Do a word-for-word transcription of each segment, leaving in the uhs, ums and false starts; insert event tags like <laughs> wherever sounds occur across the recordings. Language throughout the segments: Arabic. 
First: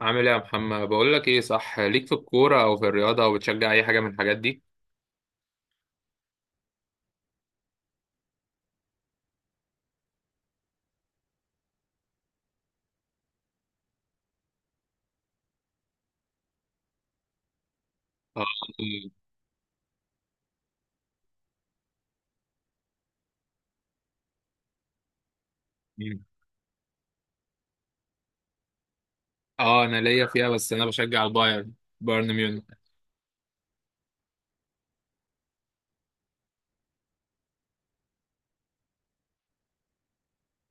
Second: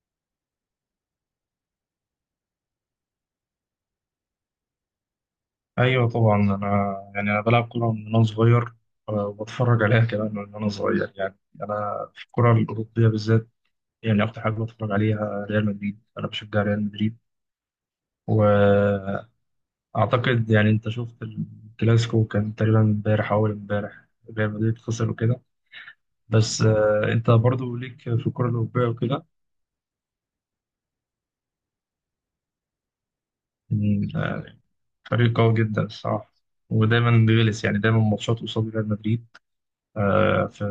عامل ايه يا محمد؟ بقول لك ايه، صح ليك في الكوره او في الرياضه، او بتشجع اي حاجه من الحاجات دي؟ ايوه طبعا. انا يعني انا بلعب كوره من وانا صغير. آه، وبتفرج عليها كمان من وانا صغير. يعني انا في الكره الاوروبيه بالذات، يعني اكتر حاجه بتفرج عليها ريال مدريد. انا بشجع ريال مدريد اه. واعتقد، يعني انت شفت الكلاسيكو؟ كان تقريبا امبارح او اول امبارح. ريال مدريد خسر وكده. مم. بس آه، انت برضو ليك في الكره الاوروبيه وكده. اه انا ليا فيها، بس انا بشجع البايرن، بايرن ميونخ. يعني، آه، فريق قوي جدا الصراحه، ودايما بيغلس. يعني دايما ماتشات قصاد ريال مدريد. آه، في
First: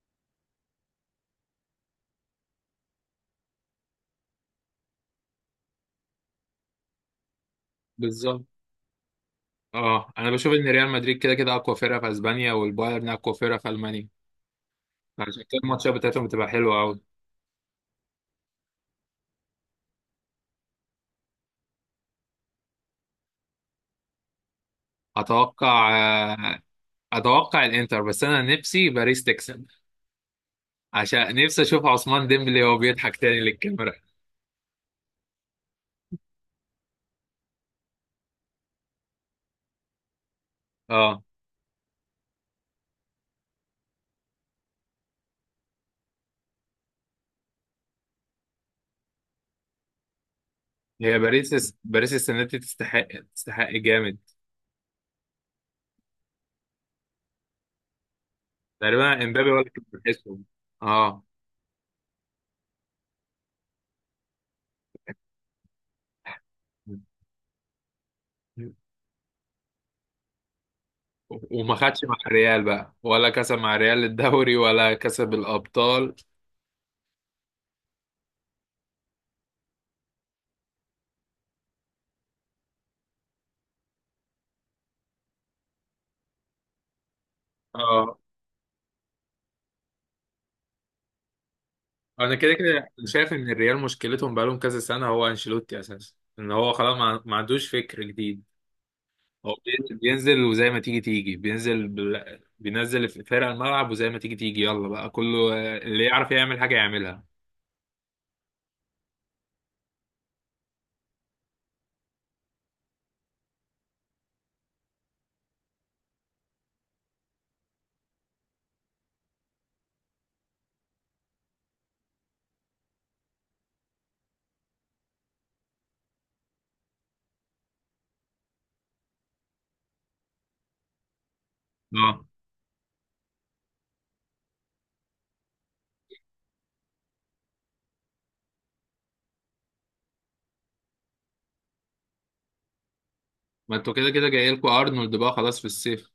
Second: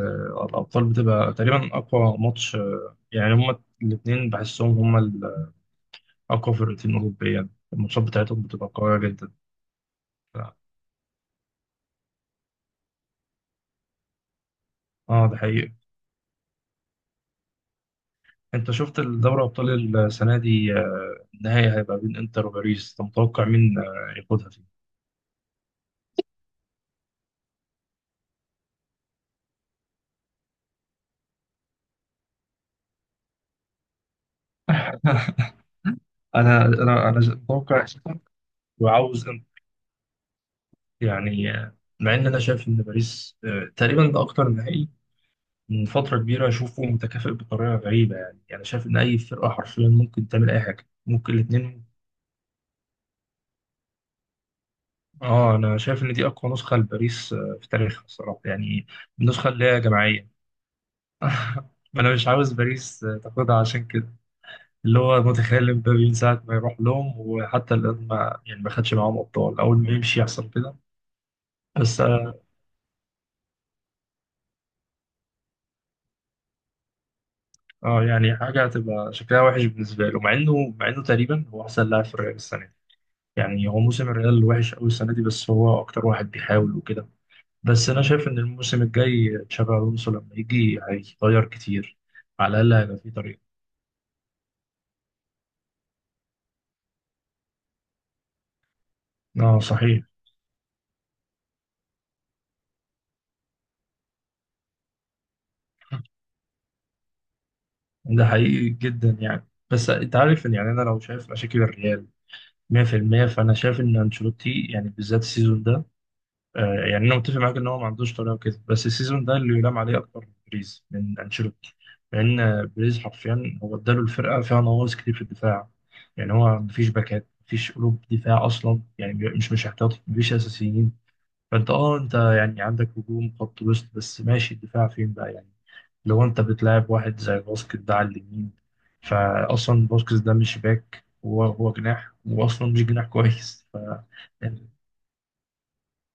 الأبطال بتبقى تقريبا أقوى ماتش. آه، يعني هما الاتنين بحسهم هما الأقوى فرقتين أوروبيا. الماتشات بتاعتهم بالظبط. بتبقى قوية جدا. اه انا بشوف ان ريال مدريد كده كده اقوى فرقه في اسبانيا، والبايرن اقوى فرقه في المانيا. اه ده عشان كده حقيقي. الماتشات بتاعتهم بتبقى حلوه قوي. انت شفت الدوري أبطال السنة دي؟ آه، النهائي هيبقى بين انتر وباريس. انت متوقع مين آه، ياخدها فيه؟ اتوقع، آه، اتوقع الانتر، بس انا نفسي باريس تكسب، عشان نفسي اشوف عثمان ديمبلي وهو بيضحك تاني للكاميرا. <laughs> انا انا انا متوقع انتر وعاوز انتر. اه. يعني آه، مع ان انا شايف ان باريس، آه، تقريبا ده اكتر نهائي من فترة كبيرة أشوفه متكافئ بطريقة غريبة. يعني يعني شايف إن أي فرقة حرفيا ممكن تعمل أي حاجة، هي ممكن باريس، الاتنين. باريس السنه دي تستحق، تستحق جامد. آه، أنا شايف إن دي أقوى نسخة لباريس آه، في تاريخها الصراحة، يعني تقريبا النسخة امبابي، اللي ولا هي كنت جماعية. بحسهم. اه. <laughs> ما أنا مش عاوز باريس آه، تاخدها عشان كده. اللي هو متخيل مبابي، من ساعة ما يروح لهم وحتى الآن ما يعني ما خدش معاهم أبطال. أول ما يمشي يحصل كده. وما بس خدش مع آه، الريال بقى، ولا كسب مع الريال الدوري، ولا كسب الابطال. آه، يعني حاجة هتبقى شكلها وحش بالنسبة له، مع إنه مع إنه تقريبا هو أحسن لاعب في الريال السنة دي. يعني هو موسم الريال وحش قوي السنه دي، بس هو اكتر واحد بيحاول وكده. بس انا اه شايف ان الموسم الجاي تشابي الونسو لما يجي هيغير كتير. انا كده على الاقل كده هيبقى في شايف طريقه. ان الريال مشكلتهم بقالهم كذا سنه هو انشيلوتي اساسا، ان هو خلاص ما ما عندوش فكر جديد. هو اه بي- صحيح. بينزل وزي ما تيجي تيجي، بينزل بال... بينزل في فرق الملعب وزي ما تيجي تيجي، يلا بقى كله اللي يعرف يعمل حاجه يعملها. ده حقيقي جدا يعني. بس انت عارف ان، يعني انا لو شايف مشاكل الريال مية في المية، فانا شايف ان انشيلوتي يعني بالذات السيزون ده. آه، يعني انا متفق معاك ان هو ما عندوش طريقه وكده، بس السيزون ده اللي يلام عليه اكتر بريز من انشيلوتي. لان آه، بريز حرفيا هو اداله. الفرقه فيها نواقص كتير في الدفاع. يعني هو مفيش باكات، مفيش قلوب دفاع اصلا. يعني مش مش احتياطي، مفيش اساسيين. فانت اه، انت اه، يعني عندك هجوم، خط وسط، بس ماشي. الدفاع فين بقى يعني؟ لو انت بتلاعب واحد زي باسكت ده على اليمين، فاصلا باسكت ده مش باك، هو هو جناح، واصلا مش جناح كويس. <laughs> ما ف انتوا كده كده جاي لكم ارنولد بقى خلاص في الصيف.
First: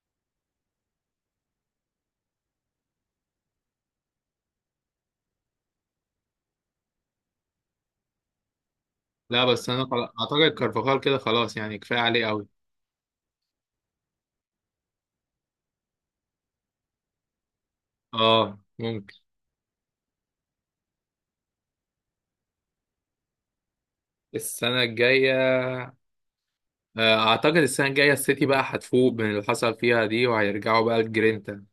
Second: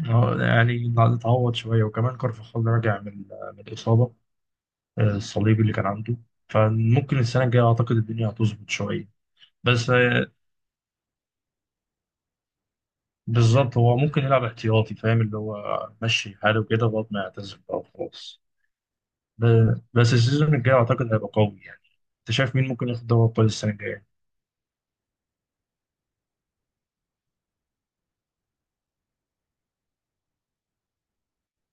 هو يعني اتعوض شوية، وكمان كارفاخال راجع من من الإصابة، آه، الصليبي اللي كان عنده. فممكن السنة الجاية أعتقد الدنيا هتظبط شوية. لا بس انا بس خلا- آه، اعتقد كارفاخال كده خلاص، يعني كفايه عليه قوي. بالظبط. هو ممكن يلعب احتياطي، فاهم، اللي هو مشي حاله كده لغاية ما يعتزل بقى وخلاص. اه ممكن. ب- بس السيزون الجاي أعتقد هيبقى قوي يعني. أنت شايف مين ممكن ياخد دوري أبطال السنة الجاية؟ السنه الجايه، آه، اعتقد السنه الجايه السيتي بقى هتفوق من اللي حصل فيها دي، وهيرجعوا بقى الجرينتا،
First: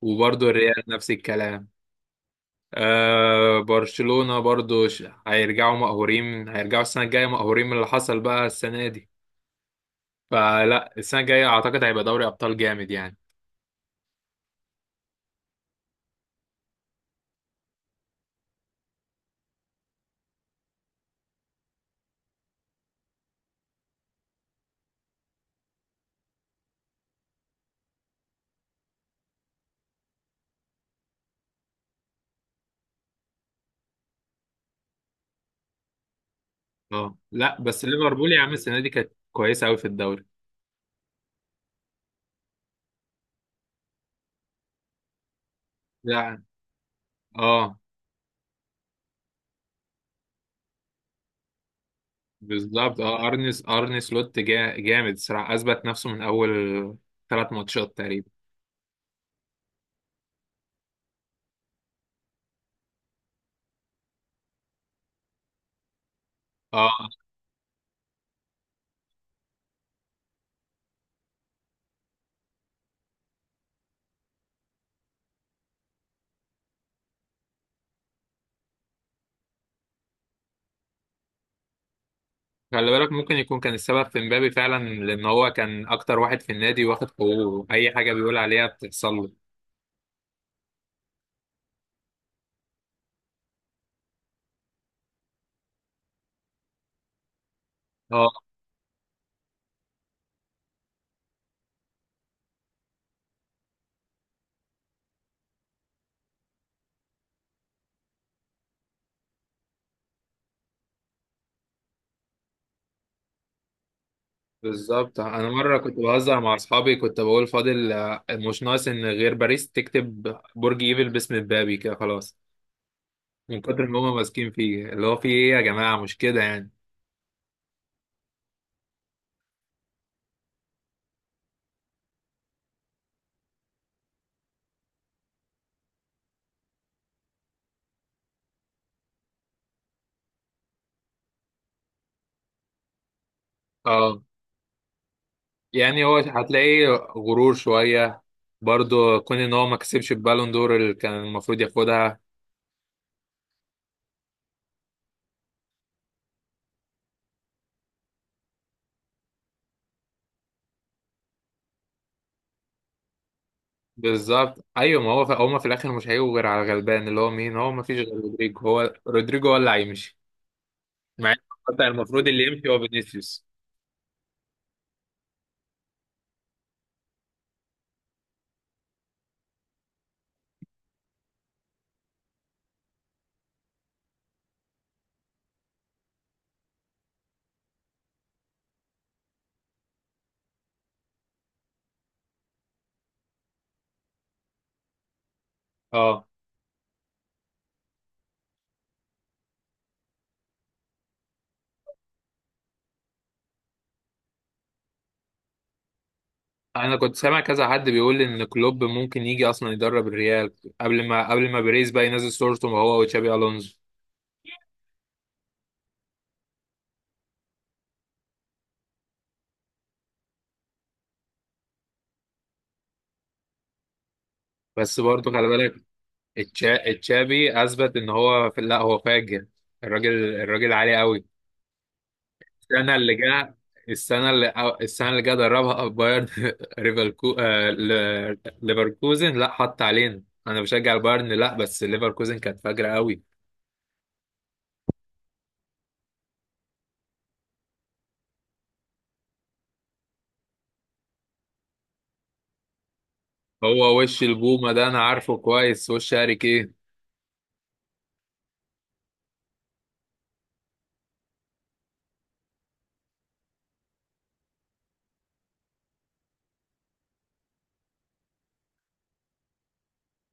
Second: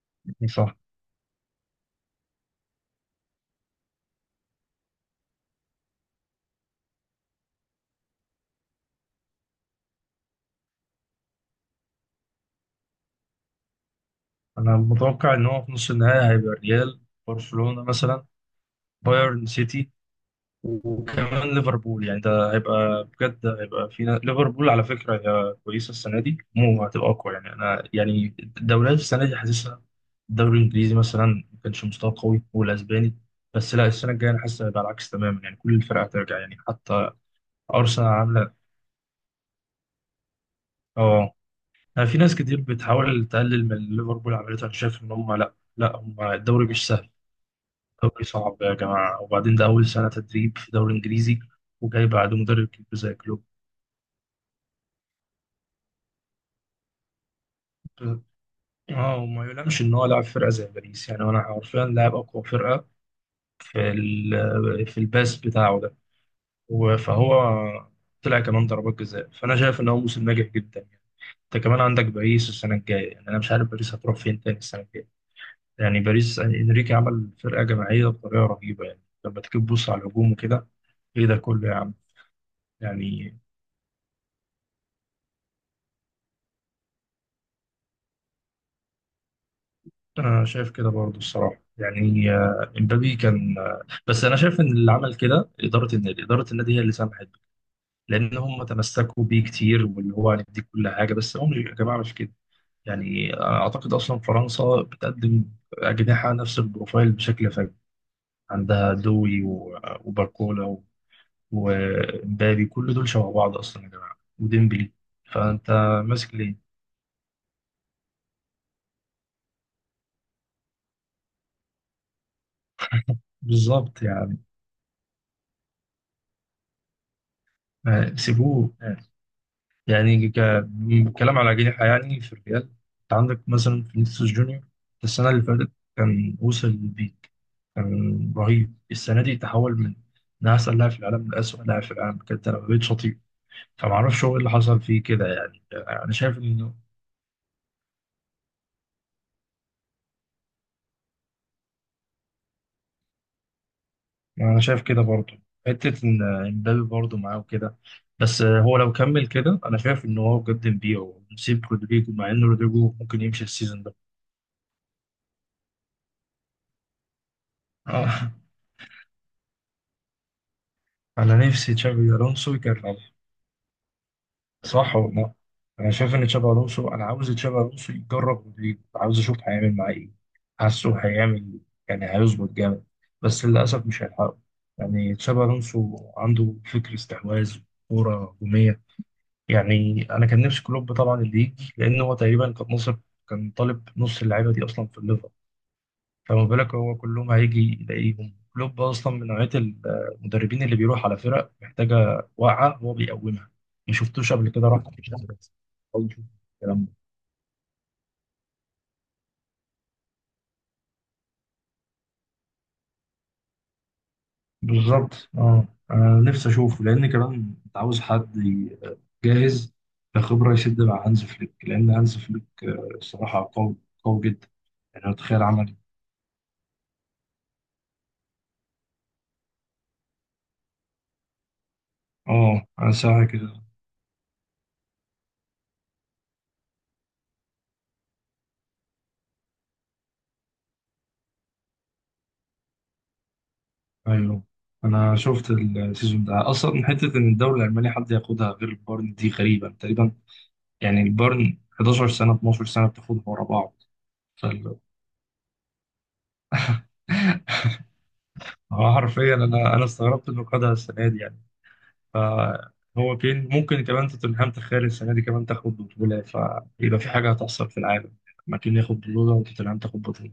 وبرضه صح. الريال نفس الكلام. آه، برشلونه برضه ش- هيرجعوا مقهورين، هيرجعوا السنه الجايه مقهورين من اللي حصل بقى السنه دي. فلا، السنه الجايه اعتقد هيبقى دوري ابطال جامد يعني. أنا متوقع إن هو في نص النهائي هيبقى الريال، برشلونة مثلا، بايرن، سيتي، وكمان ليفربول. يعني ده هيبقى بجد، هيبقى فينا ليفربول على فكرة. هي كويسة السنة دي، مو هتبقى أقوى. يعني أنا يعني الدوريات السنة دي حاسسها، الدوري الإنجليزي مثلا ما كانش مستوى قوي، والأسباني. بس لا، السنة الجاية أنا حاسس هيبقى العكس تماما. يعني كل الفرق هترجع، يعني حتى اه لا، بس أرسنال ليفربول يا عاملة. عم السنه دي كانت كويسه قوي في الدوري. أه، أنا في ناس كتير بتحاول تقلل من اللي ليفربول عملته. أنا شايف إن هم لا لا هم لا. الدوري مش سهل. اه الدوري صعب يا جماعة. وبعدين ده أول سنة تدريب في دوري إنجليزي، وجاي بعد مدرب كبير بالظبط، زي اه كلوب. ارني ارني سلوت جا... جامد الصراحه، اثبت نفسه من اول ثلاث ماتشات تقريبا. اه، وما يلامش ان هو لاعب فرقه زي باريس. يعني انا حرفيا لاعب اقوى فرقه في ال- في الباس بتاعه ده و- اه، فهو طلع كمان ضربات جزاء. فانا شايف ان هو موسم ناجح جدا يعني. انت كمان عندك باريس السنه الجايه، يعني انا مش عارف باريس هتروح فين تاني السنه الجايه. يعني باريس يعني انريكي عمل فرقه جماعيه بطريقه رهيبه. يعني لما تيجي تبص على الهجوم وكده، ايه ده كله يا عم؟ خلي بالك ممكن يعني يكون كان السبب في مبابي فعلا، لان هو كان اكتر واحد في النادي واخد حقوقه، اي حاجه بيقول عليها بتحصل له. انا شايف كده برضه الصراحه يعني. آه، امبابي كان آه، بس انا شايف ان اللي عمل كده اداره النادي. اداره النادي هي اللي سمحت. لان اه هم تمسكوا بيه كتير، واللي هو هنديك كل حاجه، بس هم يا جماعه مش كده يعني. اعتقد اصلا فرنسا بتقدم اجنحه نفس البروفايل بشكل فج. عندها دوي و- وباركولا و- ومبابي، كل دول شبه بعض اصلا يا جماعه، وديمبلي. بالظبط، انا فانت مره كنت ماسك بهزر مع ليه؟ اصحابي كنت بقول فاضل، آه، مش ناقص ان غير باريس تكتب برج ايفل باسم مبابي كده خلاص. من كتر ما بالظبط هم يعني. ماسكين فيه، اللي هو فيه ايه يا جماعه، مش كده يعني. آه، سيبوه. يعني ك... م- كلام على جناح، يعني في الريال انت عندك مثلا فينيسيوس جونيور. السنة اللي فاتت كان وصل للبيك، كان رهيب. السنة دي تحول من من أحسن لاعب في العالم لأسوأ لاعب في العالم. كانت أنا بقيت شطيب. اه، فمعرفش هو إيه اللي حصل فيه كده. يعني يعني أنا هو شايف إنه، هتلاقيه غرور شوية، برضو كون ان هو ما كسبش البالون دور اللي كان المفروض ياخدها. أنا شايف كده برضه، حتة إن إمبابي برضه معاه وكده. بس هو لو كمل كده، أنا شايف إن هو بجد نبيعه ونسيب رودريجو، مع إن رودريجو ممكن يمشي السيزون ده. بالظبط ايوه، ما هو في هما في الاخر مش هيجوا غير على الغلبان، اللي هو مين؟ هو ما فيش غير آه. رودريجو، هو رودريجو هو اللي هيمشي. مع أنا إن نفسي بتاع تشابي المفروض اللي ألونسو يمشي هو يكمل. فينيسيوس. صح والله. انا شايف ان تشابي الونسو، انا عاوز تشابي الونسو يجرب رودريجو، عاوز اشوف هيعمل معاه ايه. حاسه هيعمل، يعني هيظبط جامد. بس للاسف مش هيلحقه. يعني تشابي الونسو عنده فكر استحواذ، كوره هجوميه. يعني انا كان نفسي كلوب طبعا اللي يجي، لان هو تقريبا كان نصب. كان طالب نص اللعيبه دي اصلا في الليفر. اه فما بالك هو كلهم هيجي يلاقيهم. كلوب اصلا من نوعيه المدربين اللي بيروح على فرق محتاجه واقعه هو بيقومها. ما شفتوش قبل كده راح، مش بس أول شوف الكلام ده. انا كنت سامع كذا حد بيقول ان كلوب ممكن يجي اصلا يدرب الريال، قبل ما قبل ما بيريز بقى ينزل صورته هو وتشابي الونزو. بالظبط اه. انا نفسي اشوفه، لان كمان انت عاوز حد ي- جاهز كخبره يسد مع هانز فليك. لان هانز فليك آه، الصراحه قوي، قوي جدا. بس يعني أنا برضه متخيل خلي عمل بالك، إيه. التشا- التشابي اثبت ان هو في لا هو فاجر، الراجل الراجل عالي قوي. اه انا السنه اللي ساعه جا، كده. السنه اللي أو السنه اللي جا دربها بايرن. <laughs> ليفركو، آه، ل- ليفركوزن، لا حط علينا انا بشجع البايرن، لا بس ليفركوزن كانت فاجره قوي. ايوه، انا شفت السيزون ده اصلا، حته ان الدوري الالماني حد ياخدها غير بايرن دي غريبه تقريبا. يعني البيرن حداشر سنة اتناشر سنة بتاخدهم ورا بعض. هو وش البومه فال- ده انا عارفه كويس، وش هاريك ايه. <laughs> هو حرفيا انا انا استغربت انه خدها السنة دي يعني. فهو كين ممكن كمان توتنهام، تخيل السنة دي كمان تاخد بطولة، فيبقى في حاجة هتحصل في العالم. ما كين ياخد بطولة وتوتنهام تاخد بطولة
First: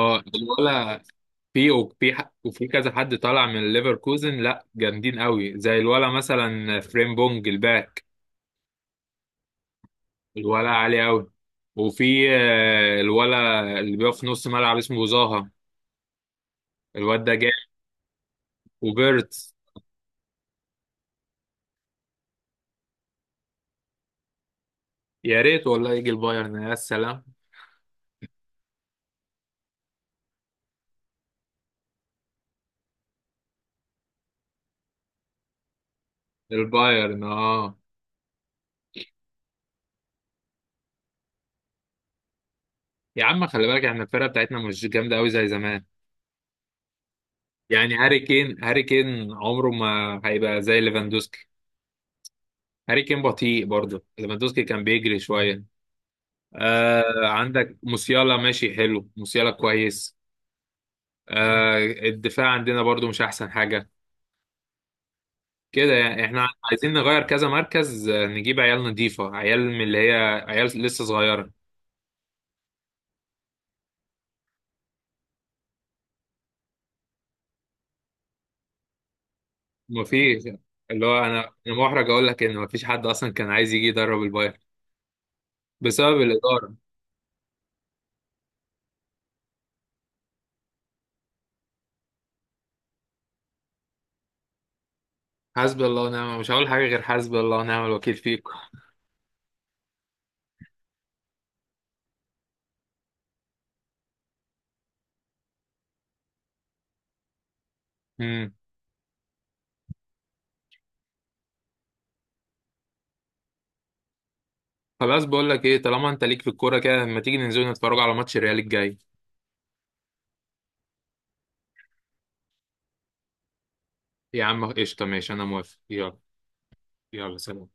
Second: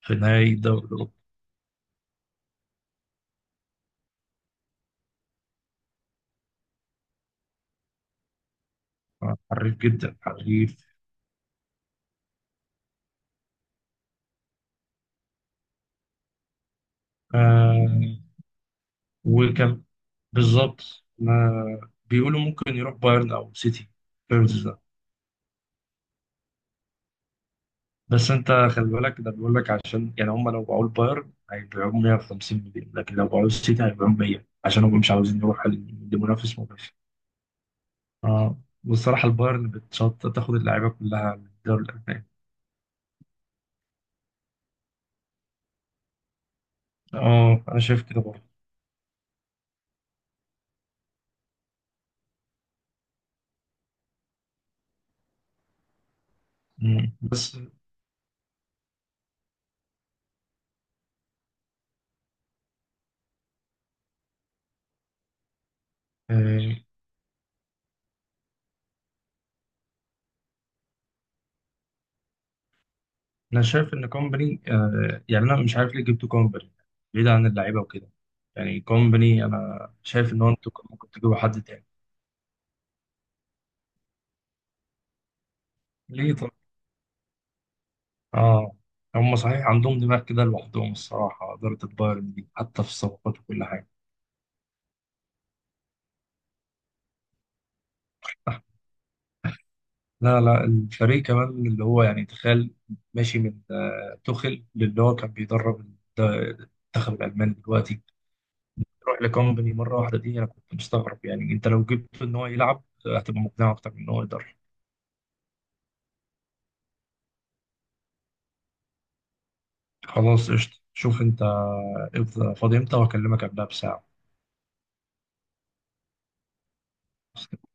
في نهائي الدوري الولا. الأوروبي. في وفي ح- وفي كذا حد طالع من ليفركوزن لا، جامدين قوي، زي الولا مثلا، فريمبونج الباك، حريف جدا، الولا حريف. عالي قوي. وفي آه، الولا اللي بيقف في نص ملعب اسمه زاها، الواد ده جامد. آه وبيرتس. وكان، بالظبط. ما بيقولوا ممكن يروح بايرن أو سيتي. يا ريت والله يجي البايرن يا سلام. بس انت خلي بالك، ده بيقول لك عشان يعني هم لو باعوا البايرن هيبيعوه مية وخمسين مليون، لكن لو باعوه السيتي هيبيعوه مية، عشان هم مش عاوزين يروحوا ل- لمنافس مباشر. البايرن اه. اه. والصراحه البايرن بتشط تاخد اللعيبه كلها من الدوري الالماني. يا عم خلي بالك احنا الفرقه بتاعتنا مش جامده قوي زي زمان، اه انا يعني شايف هاري كده برضه. كين، هاري كين عمره ما هيبقى زي ليفاندوسكي. هاري كين بطيء، برضه ليفاندوسكي كان بيجري شويه. آه مم. بس عندك موسيالا ماشي حلو، موسيالا كويس. آه الدفاع عندنا برضه مش احسن حاجه كده يعني، احنا آه، عايزين نغير كذا مركز، آه، نجيب عيال نضيفه، عيال من اللي هي عيال لسه صغيره. انا شايف ان كومباني، آه، يعني انا مش عارف ليه جبتوا كومباني بعيد عن اللعيبه وكده. يعني كومباني انا ما شايف فيش، ان هو، انتوا كنتوا اللي ممكن هو تجيبوا انا حد انا تاني. محرج اقول لك ان ما فيش حد اصلا كان عايز يجي يدرب البايرن بسبب ليه؟ الاداره. اه. هم صحيح عندهم دماغ كده لوحدهم الصراحة، إدارة البايرن دي حتى في الصفقات وكل حاجة. حسبي الله ونعم، مش هقول حاجه غير حسبي الله ونعم الوكيل فيكم. لا لا، الفريق كمان اللي هو يعني تخيل، ماشي من آه، توخيل للي هو كان بيدرب الد- المنتخب الألماني دلوقتي، امم. روح لكومباني مرة واحدة. دي أنا كنت مستغرب. يعني أنت لو جبت إن هو يلعب آه، هتبقى مقنع أكتر من إن هو يدرب. خلاص، بقول لك ايه، طالما انت ليك في الكوره كده، ما تيجي ننزل نتفرج على ماتش الريال الجاي؟ خلاص قشطة. شوف أنت إمتى- فاضي إمتى وهكلمك قبلها يا عم قشطه، ماشي انا موافق، يلا. يلا بساعة. سلام.